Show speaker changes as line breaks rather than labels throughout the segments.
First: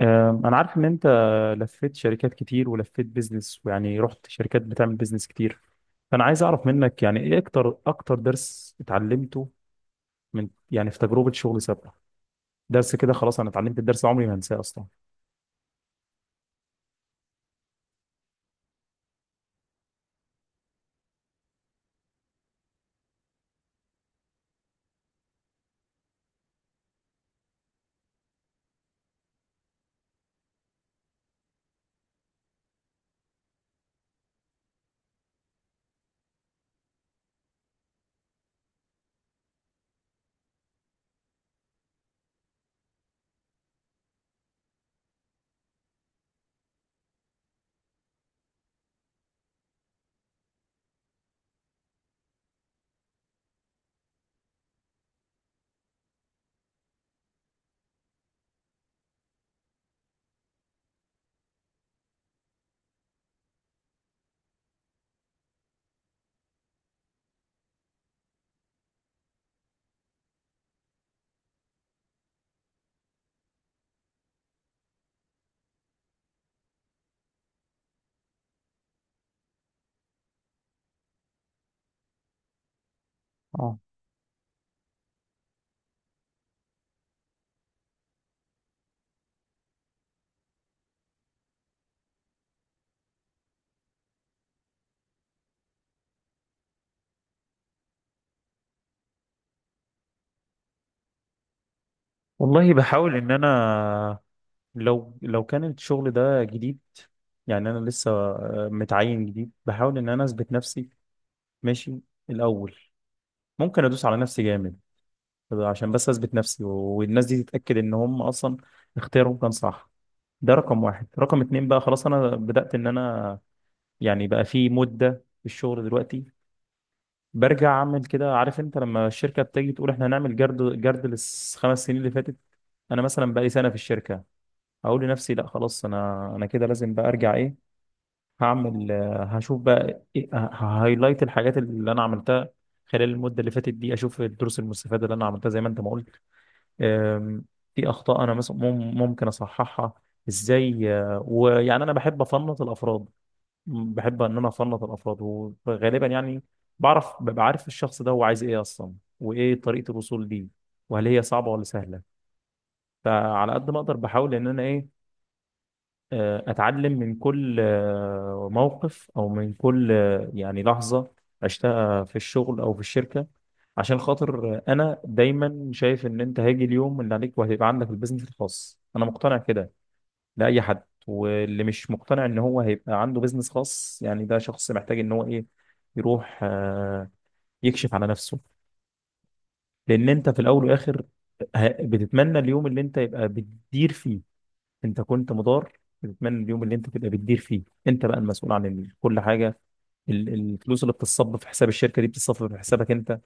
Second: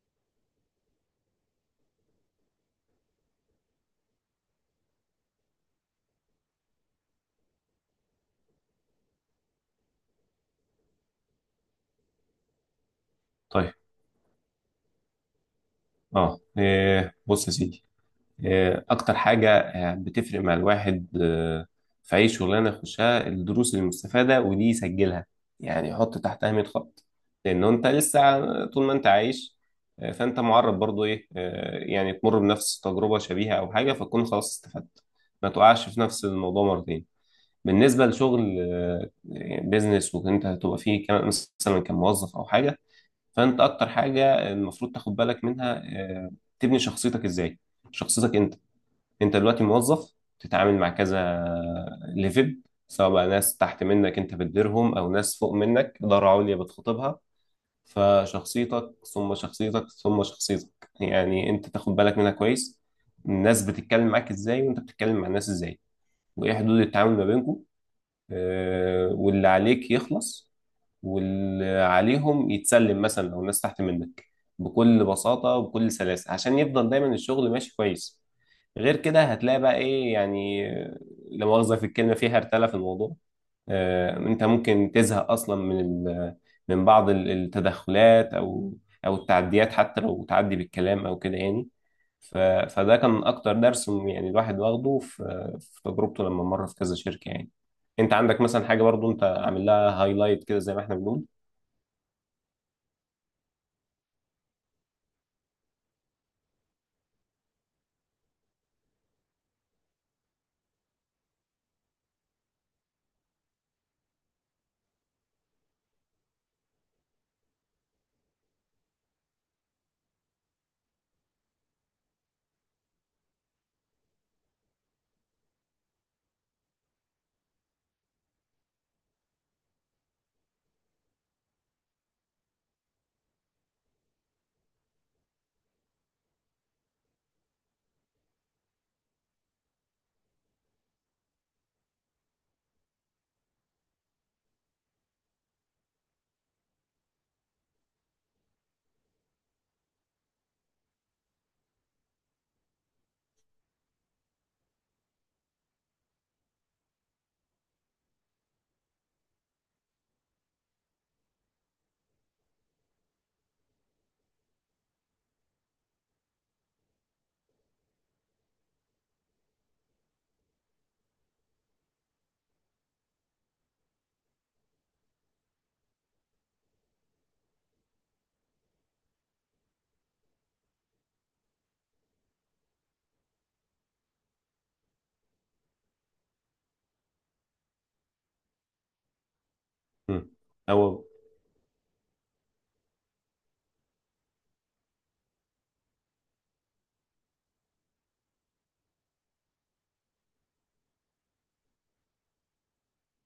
أنا عارف إن أنت لفيت شركات كتير ولفيت بيزنس ويعني رحت شركات بتعمل بيزنس كتير. فأنا عايز أعرف منك يعني إيه أكتر درس اتعلمته من يعني في تجربة شغل سابقة. درس كده خلاص أنا
طيب
اتعلمت الدرس ده عمري ما هنساه أصلا.
اه إيه، بص يا سيدي. اكتر حاجه بتفرق مع الواحد في اي شغلانه يخشها الدروس المستفاده ودي يسجلها، يعني يحط تحتها 100 خط. لانه انت لسه طول ما انت عايش فانت معرض برضو ايه يعني تمر بنفس تجربه شبيهه او حاجه، فتكون خلاص استفدت ما تقعش في نفس الموضوع مرتين. بالنسبه لشغل بيزنس، وانت هتبقى فيه كمان مثلا كموظف او حاجه، فانت اكتر حاجه المفروض تاخد بالك منها تبني شخصيتك ازاي. شخصيتك انت. انت دلوقتي موظف تتعامل مع كذا ليفل، سواء بقى ناس تحت منك انت بتديرهم، او ناس فوق منك اداره عليا بتخاطبها. فشخصيتك ثم شخصيتك ثم شخصيتك، يعني انت تاخد بالك منها كويس. الناس بتتكلم معاك ازاي، وانت بتتكلم مع الناس ازاي، وايه حدود التعامل ما بينكم. واللي عليك يخلص واللي عليهم يتسلم، مثلا لو الناس تحت منك، بكل بساطة وبكل سلاسة، عشان يفضل دايما الشغل ماشي كويس. غير كده هتلاقي بقى ايه يعني، لا مؤاخذة في الكلمة، في هرتلة في الموضوع.
اه.
انت ممكن تزهق اصلا من من بعض التدخلات او التعديات، حتى لو تعدي بالكلام او كده يعني. ف- فده كان اكتر درس يعني الواحد واخده في تجربته لما مر في كذا شركة يعني. انت عندك مثلا حاجة، برضو انت عامل لها هايلايت كده زي ما احنا بنقول؟
والله بحاول إن أنا، لو كان الشغل ده جديد، يعني أنا لسه متعين جديد، بحاول إن أنا أثبت نفسي، ماشي، الأول. ممكن أدوس على نفسي جامد عشان بس اثبت نفسي والناس دي تتاكد ان هم اصلا اختيارهم كان صح. ده رقم واحد. رقم اتنين بقى خلاص انا بدات ان انا يعني بقى في مده في الشغل دلوقتي برجع اعمل كده. عارف انت لما الشركه بتيجي تقول احنا هنعمل جرد جرد للخمس سنين اللي فاتت، انا مثلا بقى لي سنه في الشركه اقول لنفسي، لا خلاص انا كده لازم بقى ارجع ايه. هعمل آه، هشوف بقى إيه هايلايت الحاجات اللي انا عملتها خلال المده اللي فاتت دي، اشوف الدروس المستفاده اللي انا عملتها زي ما انت ما قلت. آم، في اخطاء انا مثلا ممكن اصححها ازاي. ويعني انا بحب افنط الافراد. بحب ان انا افنط الافراد، وغالبا يعني ببقى عارف الشخص ده هو عايز ايه اصلا، وايه طريقة الوصول ليه، وهل هي صعبة ولا سهلة. فعلى قد ما اقدر بحاول ان انا إيه، اتعلم من كل موقف، او من كل يعني لحظه عشتها في الشغل او في الشركه، عشان خاطر انا دايما شايف ان انت هيجي اليوم اللي عليك وهيبقى عندك البيزنس الخاص. انا مقتنع كده لاي حد، واللي مش مقتنع ان هو هيبقى عنده بيزنس خاص يعني ده شخص محتاج ان هو ايه، يروح يكشف على نفسه. لان انت
مم.
في الاول والاخر
أو
بتتمنى اليوم اللي انت يبقى بتدير فيه. انت كنت مدار، بتتمنى اليوم اللي انت تبقى بتدير فيه انت، بقى المسؤول عن كل حاجه. الفلوس اللي بتتصب في حساب الشركه دي بتتصب في حسابك انت.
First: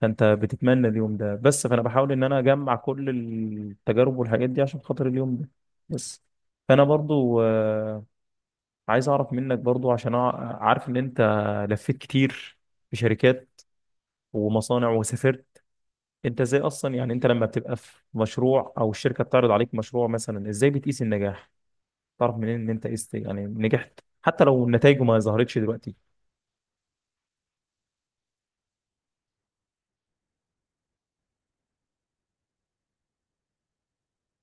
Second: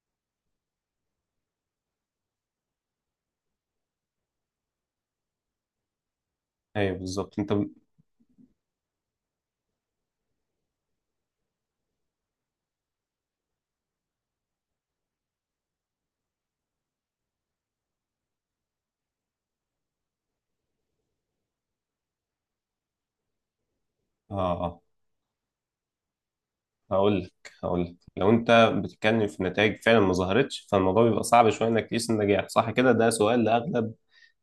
فانت بتتمنى اليوم ده بس. فانا بحاول ان انا اجمع كل التجارب والحاجات دي عشان خاطر اليوم ده بس. فانا
أيوه بالظبط.
برضو
أنت
عايز اعرف منك برضو عشان عارف ان انت لفيت كتير في شركات ومصانع وسافرت. انت ازاي اصلا، يعني انت لما بتبقى في مشروع او الشركه بتعرض عليك مشروع مثلا، ازاي بتقيس النجاح؟ تعرف منين ان انت يعني نجحت
آه
حتى لو
آه
نتائجه ما ظهرتش دلوقتي؟
هقول لك. لو أنت بتتكلم في نتائج فعلا ما ظهرتش، فالموضوع بيبقى صعب شوية إنك تقيس النجاح، صح كده؟ ده سؤال لأغلب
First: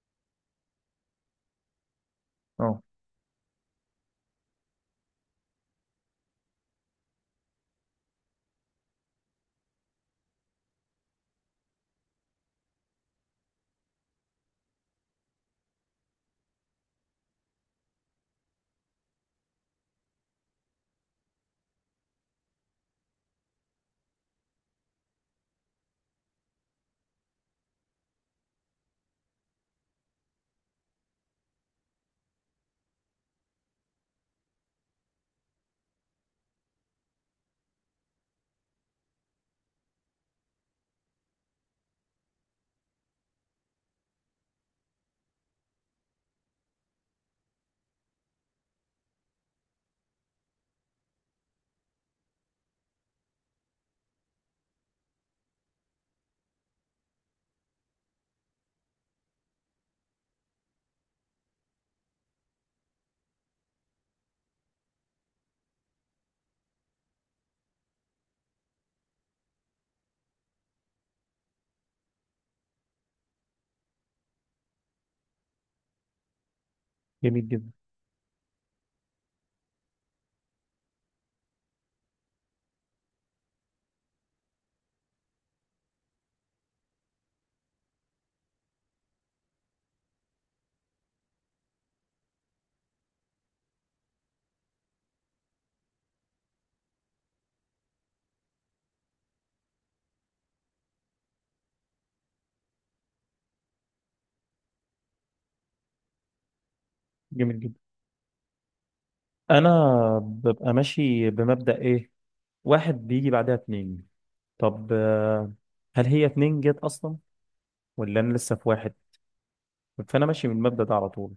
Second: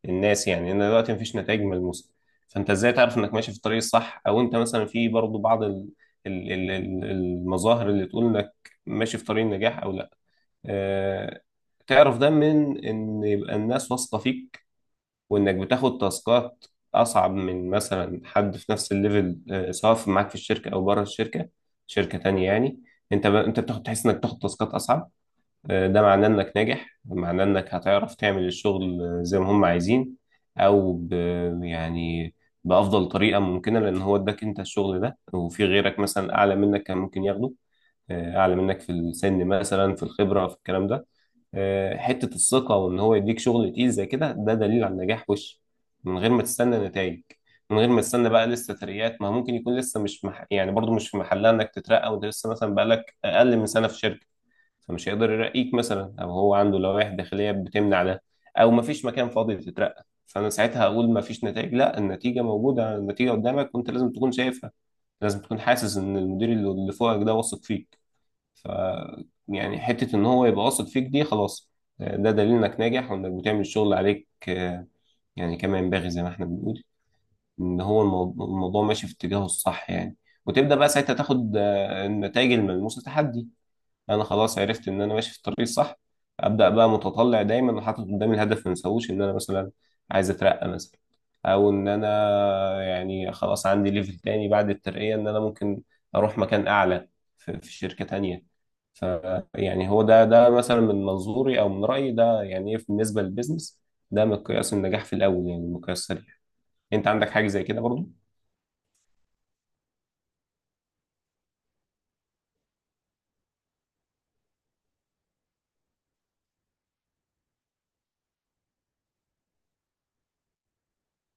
الناس، يعني إن دلوقتي مفيش نتائج ملموسة، فأنت
اه.
إزاي تعرف إنك ماشي في الطريق الصح؟ أو أنت مثلا في برضو بعض المظاهر اللي تقول إنك ماشي في طريق النجاح أو لأ. آه... تعرف ده من إن يبقى الناس واثقة فيك، وانك بتاخد تاسكات اصعب من مثلا حد في نفس الليفل سواء معاك في الشركه او بره الشركه، شركه تانية يعني. انت انت بتاخد، تحس انك بتاخد تاسكات اصعب ده معناه انك ناجح، معناه انك هتعرف تعمل الشغل زي ما هم عايزين او ب... يعني بافضل طريقه ممكنه، لان هو اداك انت الشغل ده وفي غيرك مثلا اعلى منك كان ممكن ياخده اعلى منك في السن مثلا، في الخبره، في الكلام ده. حتة الثقة وإن هو يديك شغل تقيل زي كده، ده دليل على النجاح وش، من غير ما تستنى نتائج. من غير ما تستنى بقى لسه ترقيات، ما ممكن يكون لسه مش مح... يعني برضو مش في محلها إنك تترقى وأنت لسه مثلا بقالك أقل من سنة في شركة، فمش هيقدر يرقيك مثلا، أو هو عنده لوائح داخلية بتمنع ده، أو مفيش مكان فاضي تترقى. فأنا ساعتها هقول مفيش نتائج؟ لا، النتيجة موجودة، النتيجة قدامك وأنت لازم تكون شايفها. لازم تكون حاسس إن المدير اللي فوقك ده واثق فيه ف يعني حتة إن هو يبقى واثق فيك دي خلاص، ده دليل إنك ناجح وإنك بتعمل الشغل عليك يعني كما ينبغي، زي ما إحنا بنقول
جميل جدا،
إن هو الموضوع ماشي في اتجاهه الصح يعني. وتبدأ بقى ساعتها تاخد النتائج الملموسة تحدي، انا خلاص عرفت ان انا ماشي في الطريق الصح. ابدا بقى متطلع دايما وحاطط قدامي الهدف، ما انساهوش، ان انا مثلا عايز اترقى مثلا، او ان انا يعني خلاص عندي ليفل تاني بعد الترقية، ان انا ممكن اروح مكان اعلى في شركة تانية. ف يعني هو ده مثلا من منظوري او من رأيي، ده يعني ايه بالنسبة للبيزنس؟ ده مقياس النجاح في الاول، يعني مقياس سريع. انت عندك حاجة
جميل
زي
جدا.
كده؟
انا ببقى ماشي بمبدأ ايه، واحد بيجي بعدها اتنين. طب هل هي اتنين جت اصلا ولا انا لسه في واحد؟ فانا ماشي من المبدأ ده على طول.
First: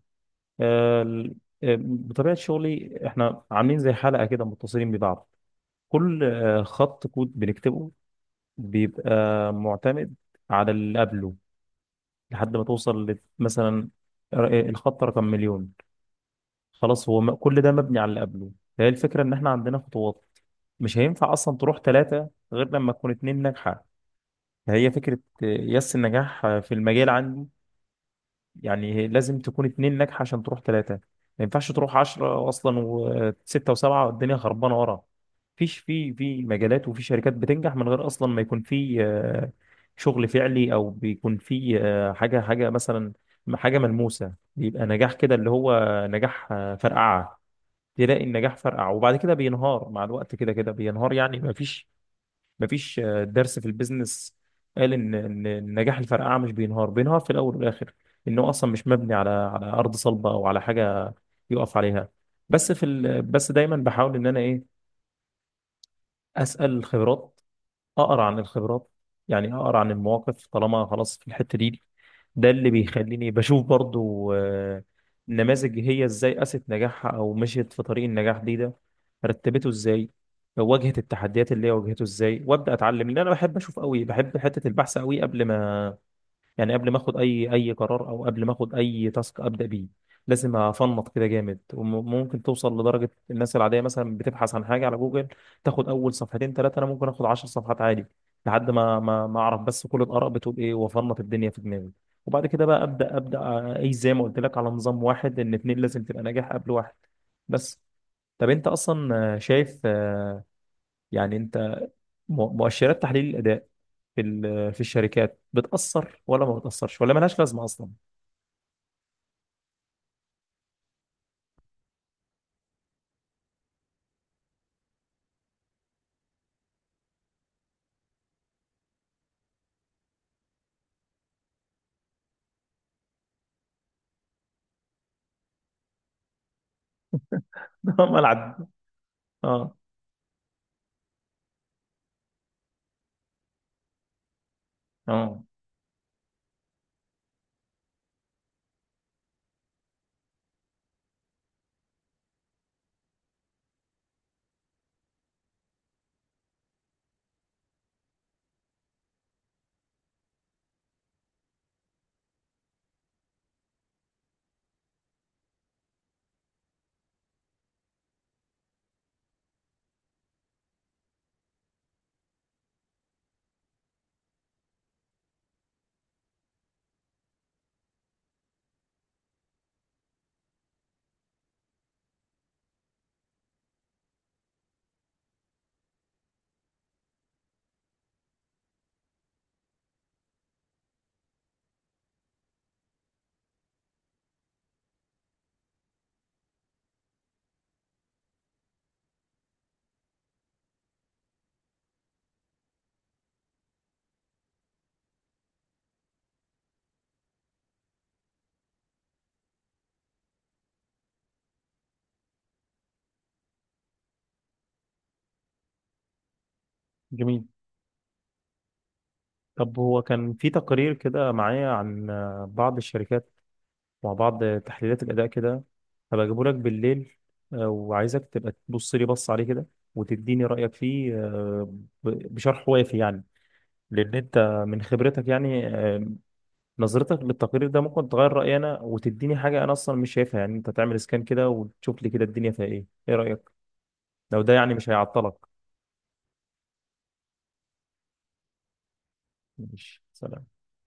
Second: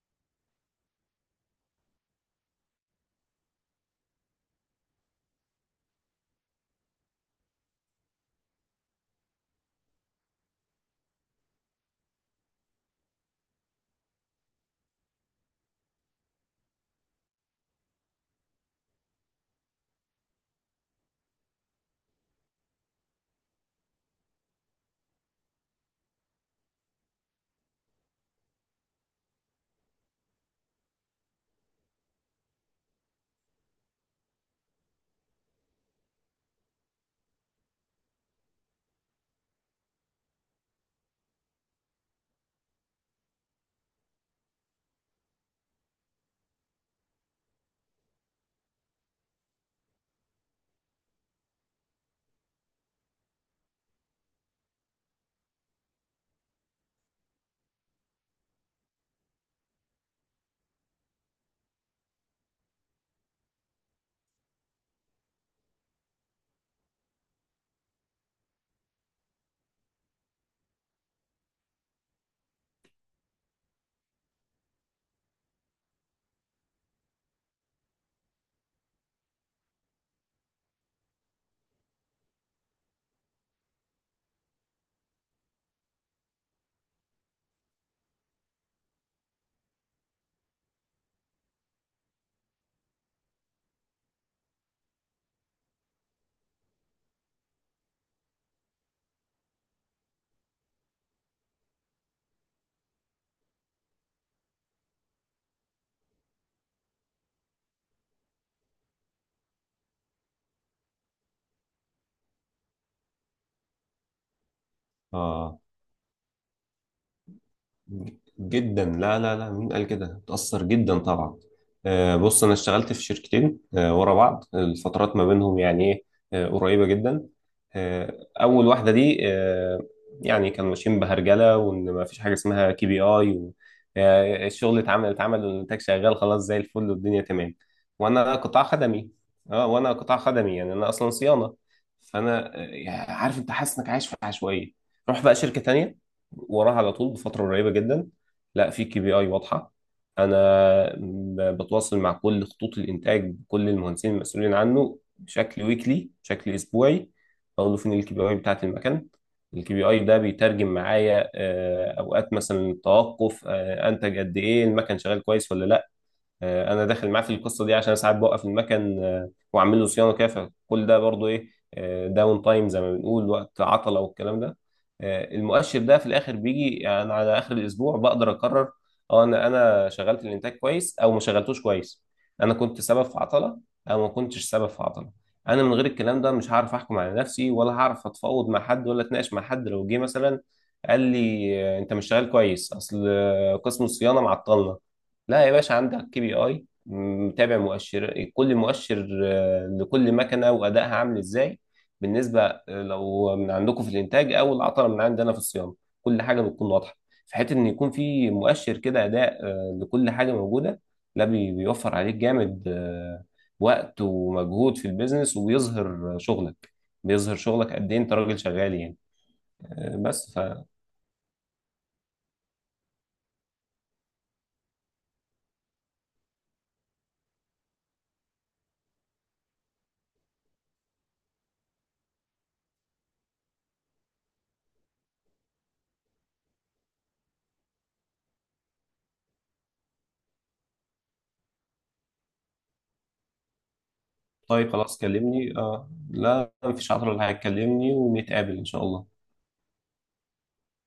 آه، ال- بطبيعة شغلي احنا عاملين زي حلقة كده متصلين ببعض. كل خط كود بنكتبه بيبقى معتمد على اللي قبله، لحد ما توصل مثلا الخط رقم مليون. خلاص هو كل ده مبني على اللي قبله. فهي الفكرة ان احنا عندنا خطوات، مش هينفع اصلا تروح ثلاثة غير لما تكون اتنين ناجحة. فهي فكرة يس النجاح في المجال عندي. يعني لازم تكون اتنين ناجحة عشان تروح ثلاثة. ما ينفعش تروح عشرة اصلا وستة وسبعة والدنيا خربانة ورا. فيش في مجالات وفي شركات بتنجح من غير اصلا ما يكون في شغل فعلي، او بيكون في حاجة مثلا، حاجة ملموسة، بيبقى نجاح كده اللي هو نجاح فرقعة. تلاقي النجاح فرقع وبعد كده بينهار، مع الوقت كده كده بينهار. يعني مفيش درس في البيزنس قال ان النجاح الفرقعه مش بينهار في الاول والاخر. انه اصلا مش مبني على ارض صلبه او على حاجه يقف عليها. بس دايما بحاول ان انا ايه، اسال الخبرات، اقرا عن الخبرات، يعني اقرا عن المواقف. طالما خلاص في الحته دي، ده اللي بيخليني بشوف برضو نماذج هي ازاي قاست نجاحها او مشيت في طريق النجاح دي، ده رتبته ازاي، واجهت التحديات اللي هي واجهته ازاي، وابدا اتعلم. لان انا بحب اشوف قوي، بحب حته البحث قوي قبل ما يعني، قبل ما اخد اي قرار او قبل ما اخد اي تاسك ابدا بيه لازم افنط كده جامد. وممكن توصل لدرجه، الناس العاديه مثلا بتبحث عن حاجه على جوجل تاخد اول صفحتين ثلاثه، انا ممكن اخد 10 صفحات عادي لحد ما اعرف بس كل الاراء بتقول ايه، وافنط الدنيا في دماغي. وبعد كده بقى ابدا اي زي ما قلت لك على نظام واحد، ان اتنين لازم تبقى ناجح قبل واحد بس. طب انت اصلا شايف، يعني انت مؤشرات تحليل الاداء في الشركات
برضو
بتاثر ولا ما بتاثرش ولا ملهاش لازمه اصلا؟
جدا. لا لا لا، مين قال كده؟ بتأثر جدا طبعا. بص انا اشتغلت في شركتين ورا بعض، الفترات ما بينهم يعني ايه قريبة جدا. آه، اول واحدة دي يعني كانوا ماشيين بهرجلة، وان ما فيش حاجة اسمها كي بي اي، و الشغل اتعمل والانتاج شغال خلاص زي الفل والدنيا تمام.
ده
وانا قطاع
ملعب.
خدمي. اه
اه.
وانا قطاع خدمي، يعني انا اصلا صيانة. فانا عارف، انت حاسس انك عايش في عشوائية. روح بقى
اه،
شركة تانية وراها على طول بفترة قريبة جدا، لا، في كي بي اي واضحة. انا بتواصل مع كل خطوط الانتاج، بكل المهندسين المسؤولين عنه، بشكل ويكلي بشكل اسبوعي. بقول له فين الكي بي اي بتاعت المكان. الكي بي اي ده بيترجم معايا اوقات مثلا توقف انتج قد ايه، المكن شغال كويس ولا لا. انا داخل معاه في القصه دي، عشان ساعات بوقف المكن واعمل له صيانه كده، فكل ده برضو ايه، داون تايم زي ما بنقول، وقت عطله والكلام ده. المؤشر ده في الاخر بيجي يعني على اخر الاسبوع بقدر اقرر، اه انا شغلت الانتاج كويس او ما شغلتوش كويس، انا كنت سبب في عطله او ما كنتش سبب في عطله. انا من غير الكلام ده مش هعرف احكم على نفسي، ولا هعرف اتفاوض مع حد، ولا اتناقش مع حد لو جه مثلا قال لي انت مش شغال كويس، اصل قسم الصيانه معطلنا. لا يا باشا، عندك كي بي اي متابع، مؤشر، كل مؤشر لكل مكنه، وادائها عامل ازاي بالنسبه لو من عندكم في الانتاج، او العطله من عندنا في الصيانه، كل حاجه بتكون واضحه. في حته ان يكون في مؤشر كده اداء لكل حاجه موجوده، ده بيوفر عليك جامد وقت ومجهود في البيزنس، وبيظهر شغلك. بيظهر
جميل.
شغلك قد ايه انت راجل شغال يعني.
طب
آه،
هو
بس
كان
ف
في تقرير كده معايا عن بعض الشركات مع بعض تحليلات الاداء كده، هبقى اجيبه لك بالليل. وعايزك تبقى تبص لي بص عليه كده وتديني رايك فيه، بشرح وافي يعني. لان انت من خبرتك يعني، نظرتك للتقرير ده ممكن تغير رأيي أنا وتديني حاجة أنا أصلا مش شايفها. يعني أنت تعمل سكان كده وتشوف لي كده الدنيا فيها إيه، إيه رأيك؟ لو ده
طيب
يعني مش
خلاص
هيعطلك.
كلمني. اه لا، مفيش عطله، اللي هيكلمني ونتقابل ان شاء الله.
ماشي، سلام.